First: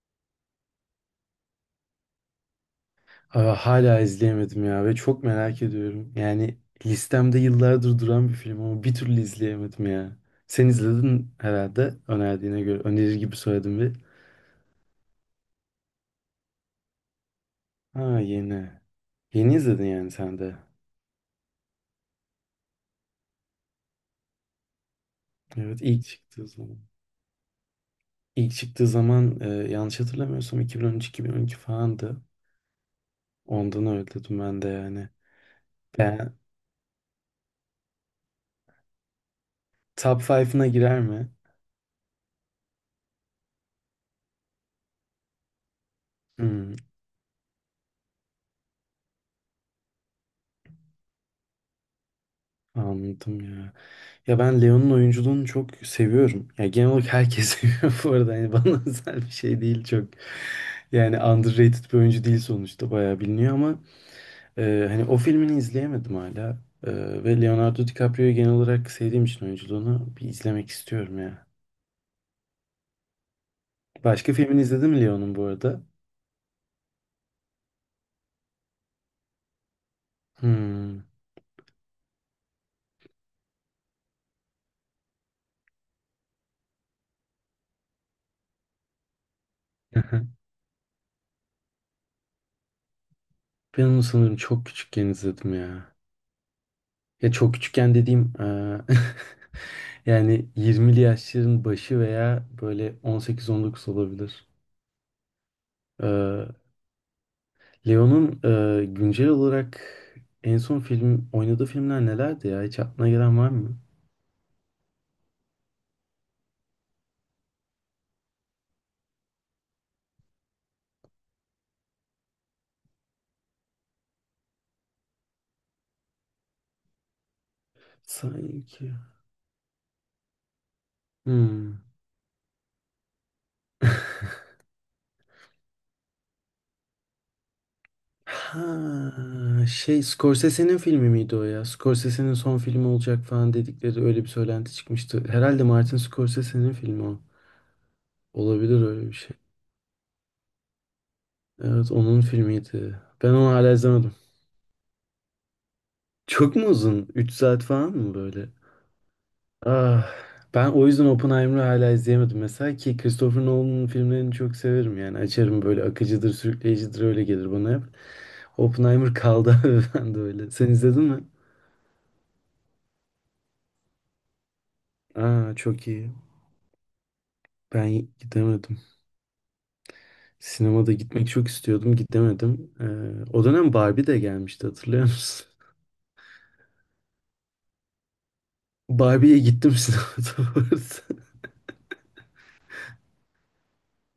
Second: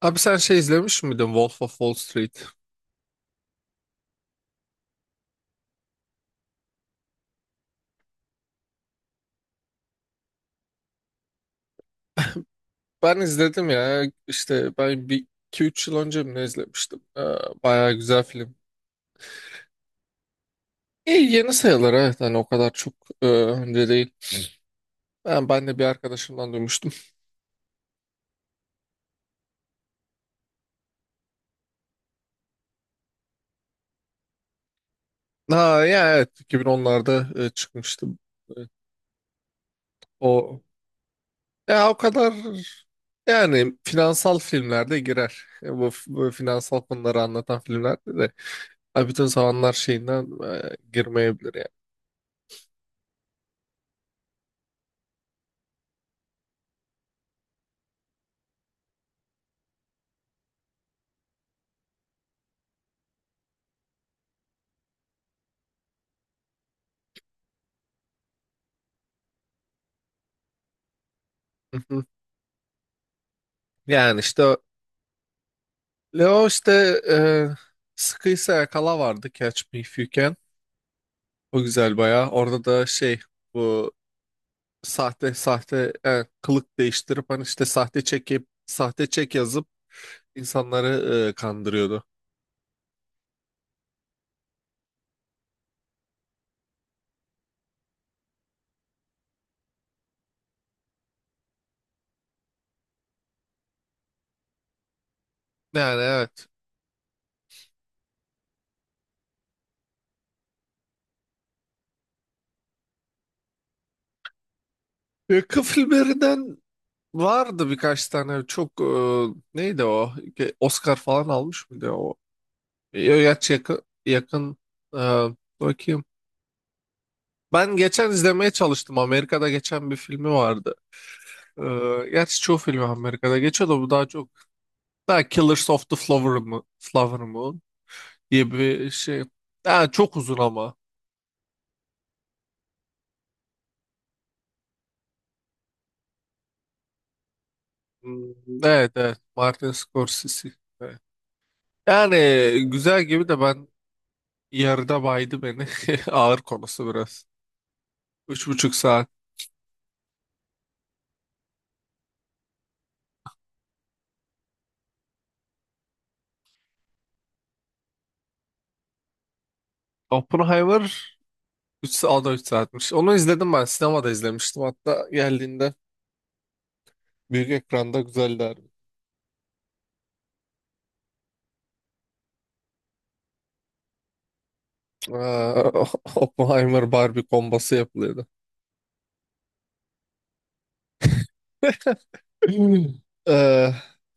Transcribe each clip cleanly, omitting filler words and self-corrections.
Abi sen şey izlemiş miydin Wolf of Wall Street? Aa, hala izleyemedim ya ve çok merak ediyorum. Yani listemde yıllardır duran bir film ama bir türlü izleyemedim ya. Sen izledin herhalde önerdiğine göre. Önerir Ben gibi izledim söyledim bir. ya işte ben bir iki üç yıl önce mi ne izlemiştim. Bayağı Ha güzel film. yeni. Yeni izledin yani sen de. İyi yeni sayılır, evet, hani o kadar çok önce değil. Ben de Evet bir ilk çıktığı arkadaşımdan zaman. duymuştum. İlk çıktığı zaman yanlış hatırlamıyorsam 2013-2012 falandı. Ondan öyle dedim ben de yani. Ha ya Ben evet 2010'larda çıkmıştı. E, top O 5'ına girer mi? ya o kadar, yani finansal filmlerde girer. Bu Hmm, finansal konuları anlatan filmlerde de ha, bütün zamanlar şeyinden girmeyebilir yani. anladım ya. Ya ben Leon'un oyunculuğunu çok seviyorum. Ya genel olarak herkes seviyor bu arada. Yani bana özel bir şey değil çok. Yani underrated bir oyuncu değil sonuçta. Bayağı biliniyor ama hani o filmini izleyemedim hala. E, ve Leonardo DiCaprio'yu genel olarak sevdiğim için oyunculuğunu bir izlemek istiyorum ya. Hı hı. Yani Başka işte filmini izledin mi Leon'un bu arada? Leo işte, e, sıkıysa yakala vardı, Catch Me If You Can. Hmm. O güzel bayağı. Orada da şey, bu sahte kılık değiştirip hani işte sahte çekip sahte çek yazıp insanları kandırıyordu. Ben onu sanırım çok küçükken izledim ya. Ya çok küçükken dediğim, yani 20'li yaşların başı veya böyle 18-19 olabilir. Yani evet. Eee, Leon'un güncel olarak en son film oynadığı filmler nelerdi ya? Hiç aklına gelen var mı? Yakın filmlerinden vardı birkaç tane çok, neydi o? Ge- Oscar falan almış mıydı o? Yaç yakın yakın, e, bakayım. Ben geçen izlemeye Sanki. çalıştım. Amerika'da geçen bir filmi vardı. Hmm. Gerçi çoğu film Amerika'da geçiyor da bu daha çok, daha Killers of the Flower Moon, Flower Moon diye bir şey. Ha, Yani şey çok uzun ama. Scorsese'nin filmi miydi o ya? Scorsese'nin son filmi olacak falan dedikleri öyle bir söylenti çıkmıştı. Herhalde Martin Scorsese'nin filmi o. Hmm. Olabilir Evet öyle bir evet, şey. Martin Scorsese. Evet. Evet Yani onun filmiydi. güzel gibi Ben de onu ben hala izlemedim. yarıda baydı beni. Ağır Çok mu konusu uzun? biraz. 3 saat falan mı Üç böyle? buçuk saat. Ah, ben o yüzden Oppenheimer'ı hala izleyemedim. Mesela ki Christopher Nolan'ın filmlerini çok severim yani. Açarım böyle akıcıdır, sürükleyicidir öyle gelir bana hep. Oppenheimer kaldı abi ben de öyle. Sen izledin Oppenheimer mi? 3 saat, 3 saatmiş. Onu izledim ben. Sinemada izlemiştim. Hatta Aa geldiğinde çok iyi. büyük ekranda Ben güzeldi, harbi. gidemedim. Sinemada gitmek çok istiyordum, gidemedim. O dönem Barbie de gelmişti hatırlıyor Ee, musun? Oppenheimer Barbie kombası yapılıyordu. Barbie'ye gittim sinemada bu arada. Ee,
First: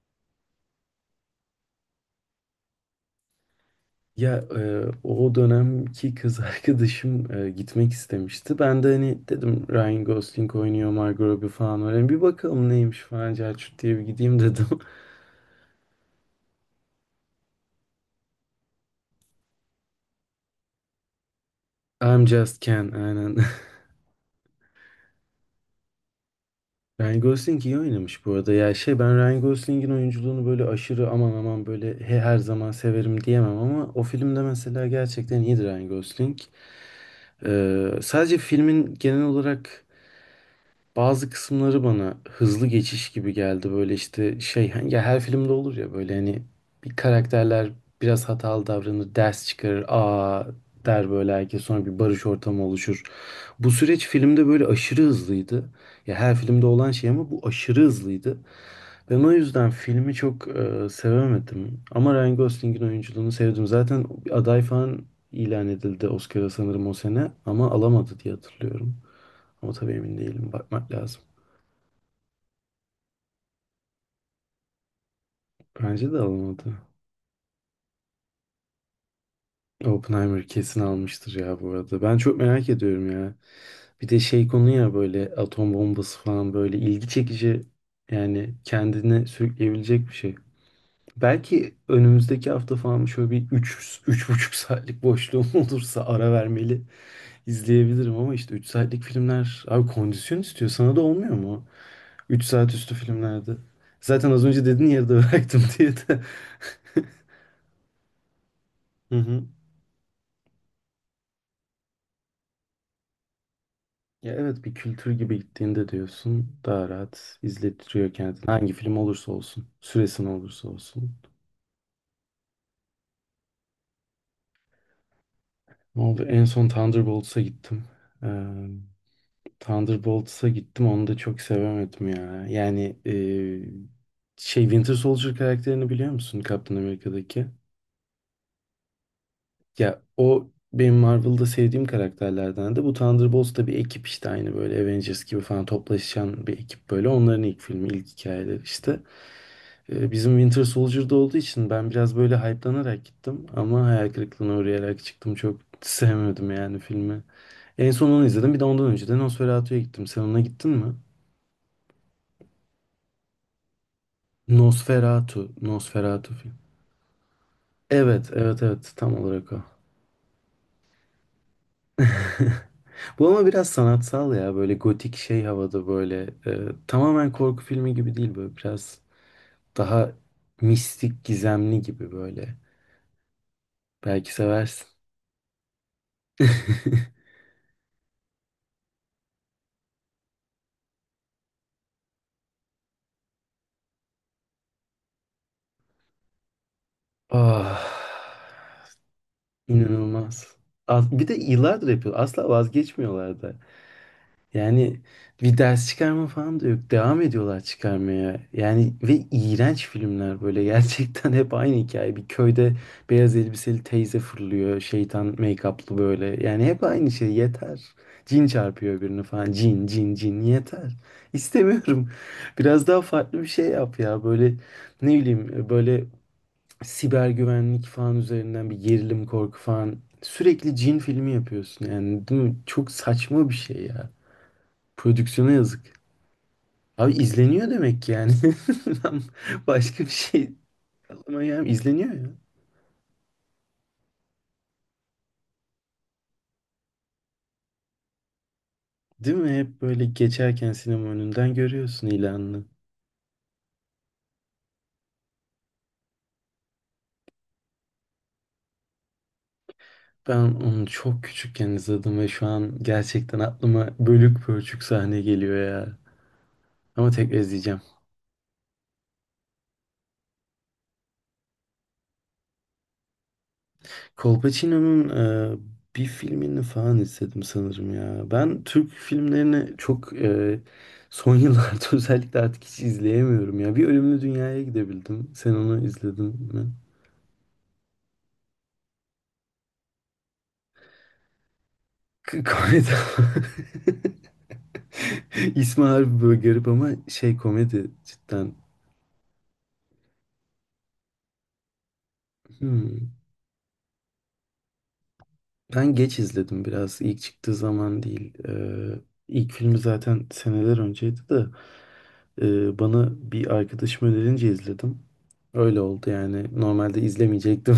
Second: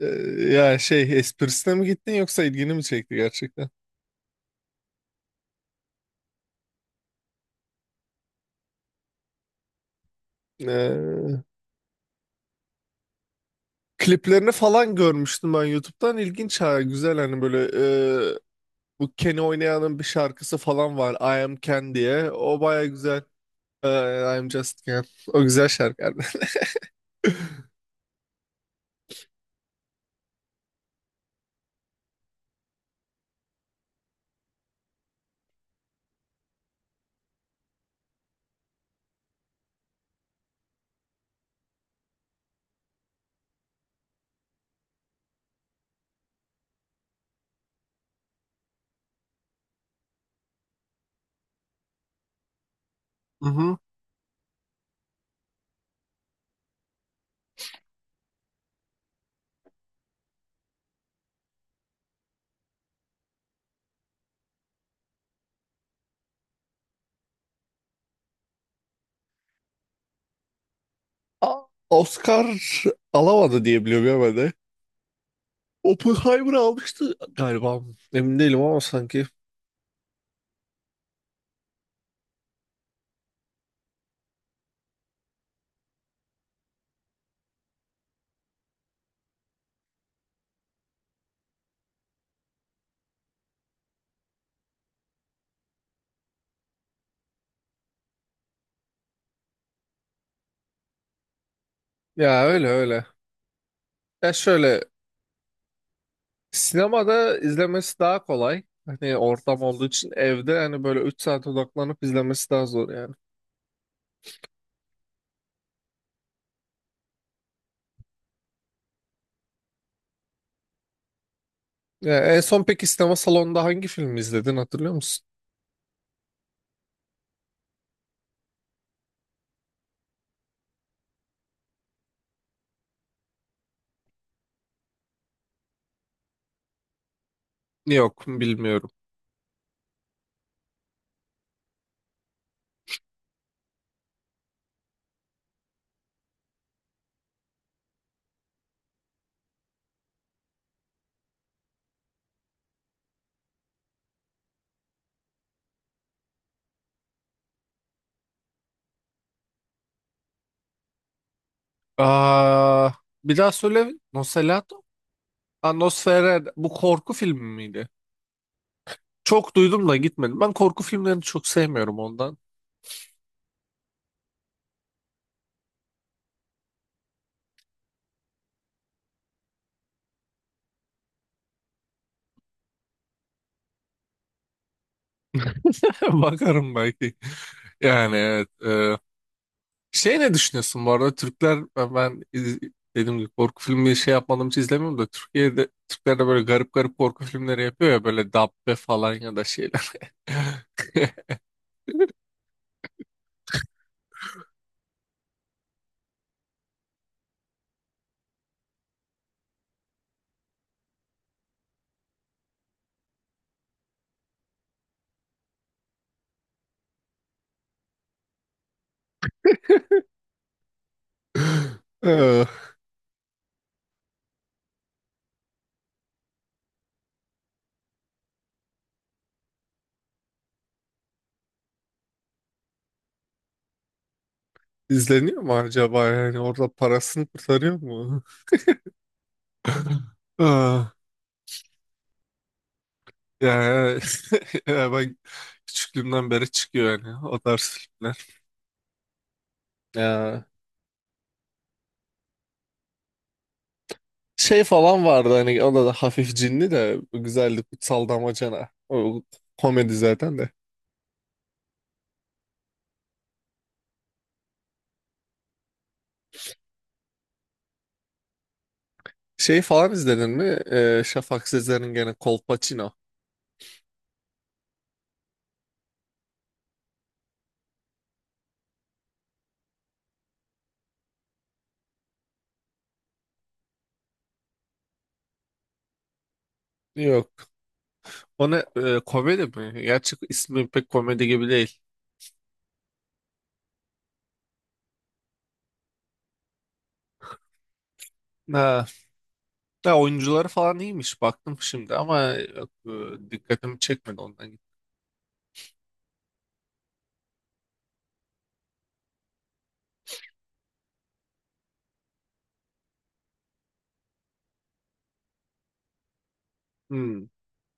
e, ya şey esprisine mi gittin yoksa ilgini mi çekti gerçekten? Ya o dönemki kız arkadaşım gitmek istemişti. Ben de hani dedim Ryan Gosling oynuyor, Margot Ee, Robbie falan var. Hani bir bakalım neymiş falan Celçut diye bir gideyim Kliplerini dedim. falan görmüştüm ben YouTube'dan. İlginç ha, güzel hani böyle, e, bu Keni oynayanın bir şarkısı falan var, I Am Ken I'm diye. O Just baya Ken güzel. aynen. I Am Just Ken. O güzel şarkı. Ryan Gosling iyi oynamış bu arada. Ya şey ben Ryan Gosling'in oyunculuğunu böyle aşırı aman aman böyle her zaman severim diyemem ama o filmde mesela gerçekten iyidir Ryan Gosling. E, Sadece filmin genel olarak bazı kısımları bana hızlı geçiş gibi geldi. Böyle işte şey hani ya her filmde olur ya böyle hani bir karakterler biraz hatalı davranır, ders çıkarır, aa der böyle herkes sonra bir barış ortamı oluşur. Bu Mhm. süreç filmde böyle aşırı hızlıydı. Ya her filmde olan şey ama bu aşırı hızlıydı. Ben o yüzden filmi çok sevemedim. Ama Ryan Gosling'in oyunculuğunu sevdim. Zaten aday falan ilan edildi Oscar'a sanırım o sene ama alamadı diye hatırlıyorum. Ama tabii emin değilim. Bakmak lazım. A- Oscar alamadı diye biliyorum ya ben de. Bence de Oppenheimer alamadı. almıştı galiba. Emin değilim ama sanki. Oppenheimer kesin almıştır ya bu arada. Ben çok merak ediyorum ya. Bir de şey konu ya böyle atom bombası falan böyle ilgi çekici yani kendine sürükleyebilecek bir şey. Belki önümüzdeki hafta falan şöyle bir 3 buçuk saatlik boşluğum olursa ara vermeli izleyebilirim ama işte 3 saatlik filmler abi kondisyon istiyor. Sana da olmuyor mu? Ya 3 öyle saat üstü öyle. filmlerde. Zaten Ya az önce şöyle, dedin yarıda bıraktım diye de. sinemada izlemesi daha kolay. Hı Hani hı. ortam olduğu için evde hani böyle 3 saat odaklanıp izlemesi daha zor yani. Ya evet bir kültür gibi gittiğinde diyorsun daha rahat izletiyor kendini. Hangi film olursa olsun, süresi ne olursa olsun. Ya en son peki sinema salonunda hangi filmi izledin, hatırlıyor musun? Ne oldu? En son Thunderbolts'a gittim. Ee, Thunderbolts'a gittim onu da çok sevemedim ya. Yani şey Winter Soldier karakterini biliyor musun Captain America'daki? Yok bilmiyorum. Ya o benim Marvel'da sevdiğim karakterlerden de bu Thunderbolts da bir ekip işte aynı böyle Avengers gibi falan toplaşan bir ekip böyle. Onların ilk filmi, ilk hikayeleri işte. Bizim Winter Soldier'da olduğu için ben biraz böyle hype'lanarak gittim ama hayal kırıklığına uğrayarak çıktım. Çok sevmedim yani filmi. En son onu izledim. Bir de ondan önce de Nosferatu'ya gittim. Sen ona gittin mi? Aa, bir daha söyle. Nosferatu? Nosferatu. Aa, Nosferatu Nosferatu. film. Bu korku filmi miydi? Evet, evet, evet. Tam olarak Çok o. duydum da gitmedim. Ben korku filmlerini çok sevmiyorum ondan. Bu ama biraz sanatsal ya. Böyle gotik şey havada böyle. Tamamen korku filmi gibi değil böyle. Biraz daha mistik, gizemli gibi böyle. Belki seversin. Bakarım belki. Yani evet. Şey ne düşünüyorsun bu arada? Türkler, ben iz- dediğim gibi korku filmi şey yapmadığım için izlemiyorum da, Türkiye'de Türkler de böyle garip garip korku filmleri Ah. yapıyor ya, böyle Dabbe falan ya da şeyler. İnanılmaz. Bir de yıllardır yapıyor. Asla vazgeçmiyorlar da. Yani bir ders çıkarma falan da yok. Devam ediyorlar çıkarmaya. Yani ve iğrenç filmler böyle. Gerçekten hep aynı hikaye. Bir köyde beyaz elbiseli teyze fırlıyor. Şeytan make-up'lı böyle. Yani hep aynı şey. Yeter. Cin çarpıyor birini falan. Cin, cin, cin. Yeter. İstemiyorum. Ee, Biraz daha farklı bir şey yap ya. Böyle ne bileyim böyle siber güvenlik falan üzerinden bir gerilim korku falan sürekli cin filmi yapıyorsun yani değil mi? Çok saçma bir şey ya. İzleniyor Prodüksiyona mu yazık. acaba, yani orada Abi parasını izleniyor kurtarıyor demek ki mu? yani. Ben başka bir şey Ee, aklıma gelmiyor. İzleniyor ya. Yani, ya ben küçüklüğümden beri çıkıyor yani o tarz filmler. Değil mi? Hep böyle Ya, geçerken sinema önünden görüyorsun ilanını. şey falan vardı hani, o da hafif cinli de güzeldi, Kutsal Damacana. O komedi zaten Ben de. onu çok küçükken izledim ve şu an gerçekten aklıma bölük pörçük sahne geliyor ya. Ama tekrar izleyeceğim. Şey falan izledin mi? Şafak Sezer'in gene Kolpaçino. Colpacino'nun bir filmini falan izledim sanırım ya. Ben Türk filmlerini çok son yıllarda özellikle artık hiç izleyemiyorum ya. Bir Ölümlü Dünya'ya gidebildim. Sen onu izledin mi? Yok. O ne, komedi mi? Gerçi ismi pek komedi gibi değil. Komedi. İsmi harbi böyle garip ama şey komedi cidden. Ha, ya oyuncuları falan iyiymiş baktım şimdi ama yok, Hmm. dikkatimi çekmedi ondan. Ben geç izledim biraz. İlk çıktığı zaman değil. İlk filmi zaten seneler önceydi de. Bana bir arkadaşım önerince izledim. Öyle oldu yani. Normalde Hmm. izlemeyecektim.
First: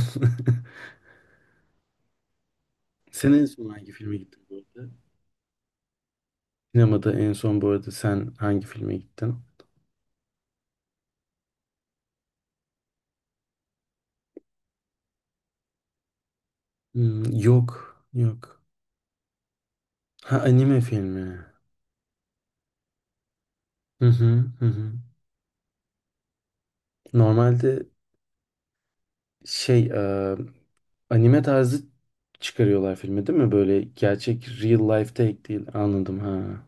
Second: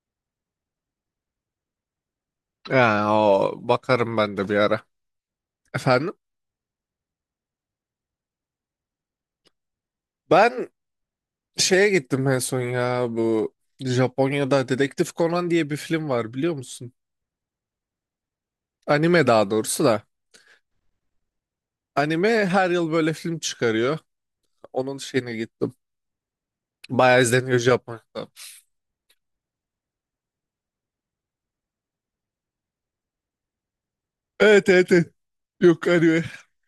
Ya, Sen en o, son hangi bakarım filme ben gittin de bir bu ara. arada? Efendim? Sinemada en son bu arada sen hangi filme gittin? Ben şeye gittim en son, ya bu Japonya'da Dedektif Conan diye bir film var, biliyor musun? Hmm, yok, yok. Anime daha doğrusu da. Ha anime filmi. Anime her yıl böyle film çıkarıyor. Hı hı, hı hı. Onun şeyine gittim. Bayağı izleniyor Normalde Japonya'da. şey anime tarzı çıkarıyorlar filmi değil mi? Böyle gerçek Evet real evet, evet. life take değil. Yok, Anladım anime. ha.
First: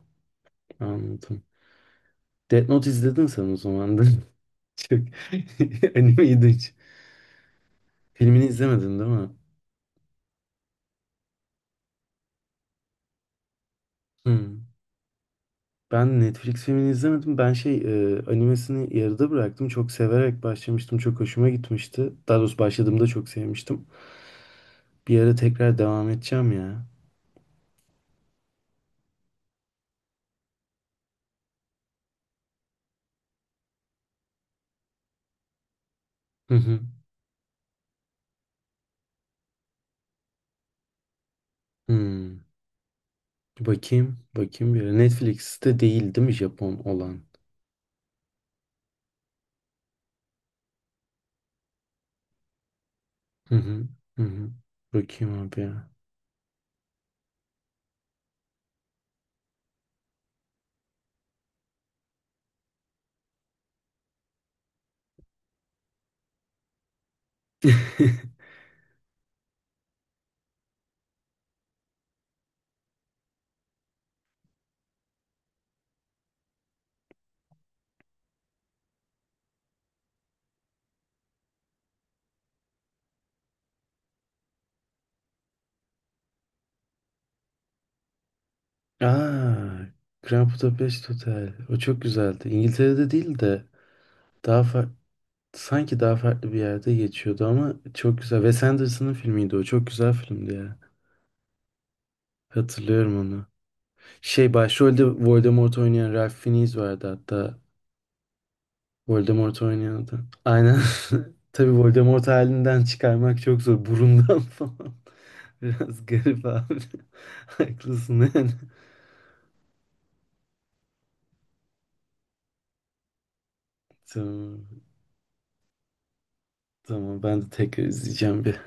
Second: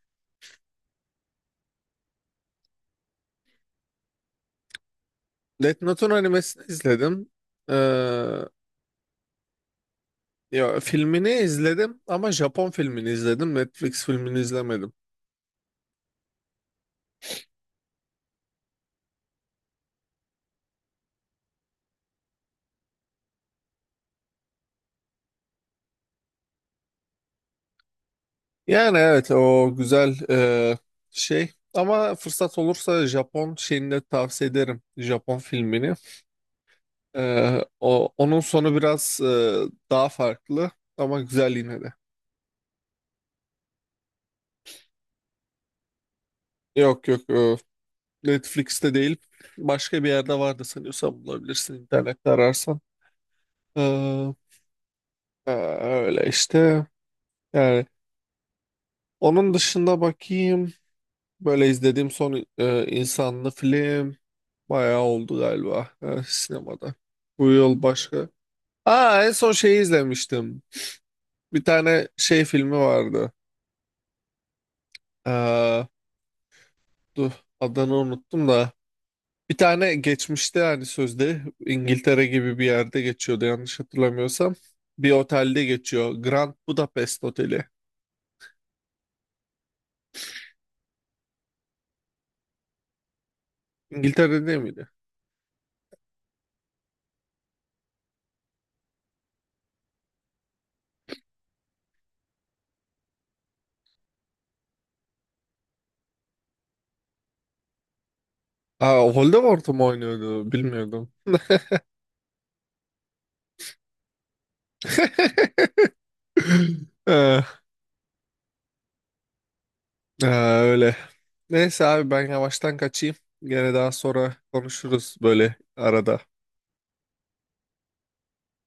Anladım. Death Note izledin sen o zaman da. Çok Death Note'un animeydin. animesini izledim. Ee, Filmini izlemedin değil mi? ya, filmini izledim ama Japon filmini izledim. Netflix filmini Hmm. izlemedim. Ben Netflix filmini izlemedim. Ben şey animesini yarıda bıraktım. Çok severek başlamıştım. Çok hoşuma gitmişti. Daha doğrusu başladığımda çok sevmiştim. Bir ara tekrar devam edeceğim ya. Yani evet o güzel, şey ama fırsat olursa Japon şeyini de tavsiye ederim. Japon filmini. Hı hı. E, o, onun sonu biraz, daha farklı, ama güzel yine de. Hmm. Bakayım. Bakayım bir ara. Netflix'te değil değil mi Japon Yok olan? yok, Netflix'te değil, başka bir yerde vardı sanıyorsam, bulabilirsin internette ararsan. Hı E, hı. Hı hı. Bakayım e, abi ya. öyle işte, yani onun dışında bakayım. Böyle izlediğim son insanlı film bayağı oldu galiba sinemada. Bu yıl başka. Aa en son şeyi izlemiştim. Bir tane şey filmi vardı. Ee, dur, adını unuttum da. Bir tane geçmişte hani sözde İngiltere gibi bir yerde geçiyordu yanlış hatırlamıyorsam. Bir otelde geçiyor. Grand Budapest Oteli. Aa, Grand Budapest Hotel. O çok güzeldi. İngiltere'de değil de İngiltere'de daha miydi? farklı. Sanki daha farklı bir yerde geçiyordu ama çok güzel. Wes Anderson'ın filmiydi o. Çok güzel filmdi ya. Hatırlıyorum onu. Şey başrolde Voldemort oynayan Ralph Fiennes vardı hatta. Aa Voldemort Voldemort mu oynuyordu. oynuyordu? Aynen. Bilmiyordum. Tabii Voldemort halinden çıkarmak çok zor. Burundan falan. Biraz garip abi. Ee, Haklısın yani. Ha, öyle. Neyse abi ben yavaştan kaçayım. Gene daha sonra Tamam. konuşuruz böyle arada. Tamam ben de tekrar izleyeceğim bir.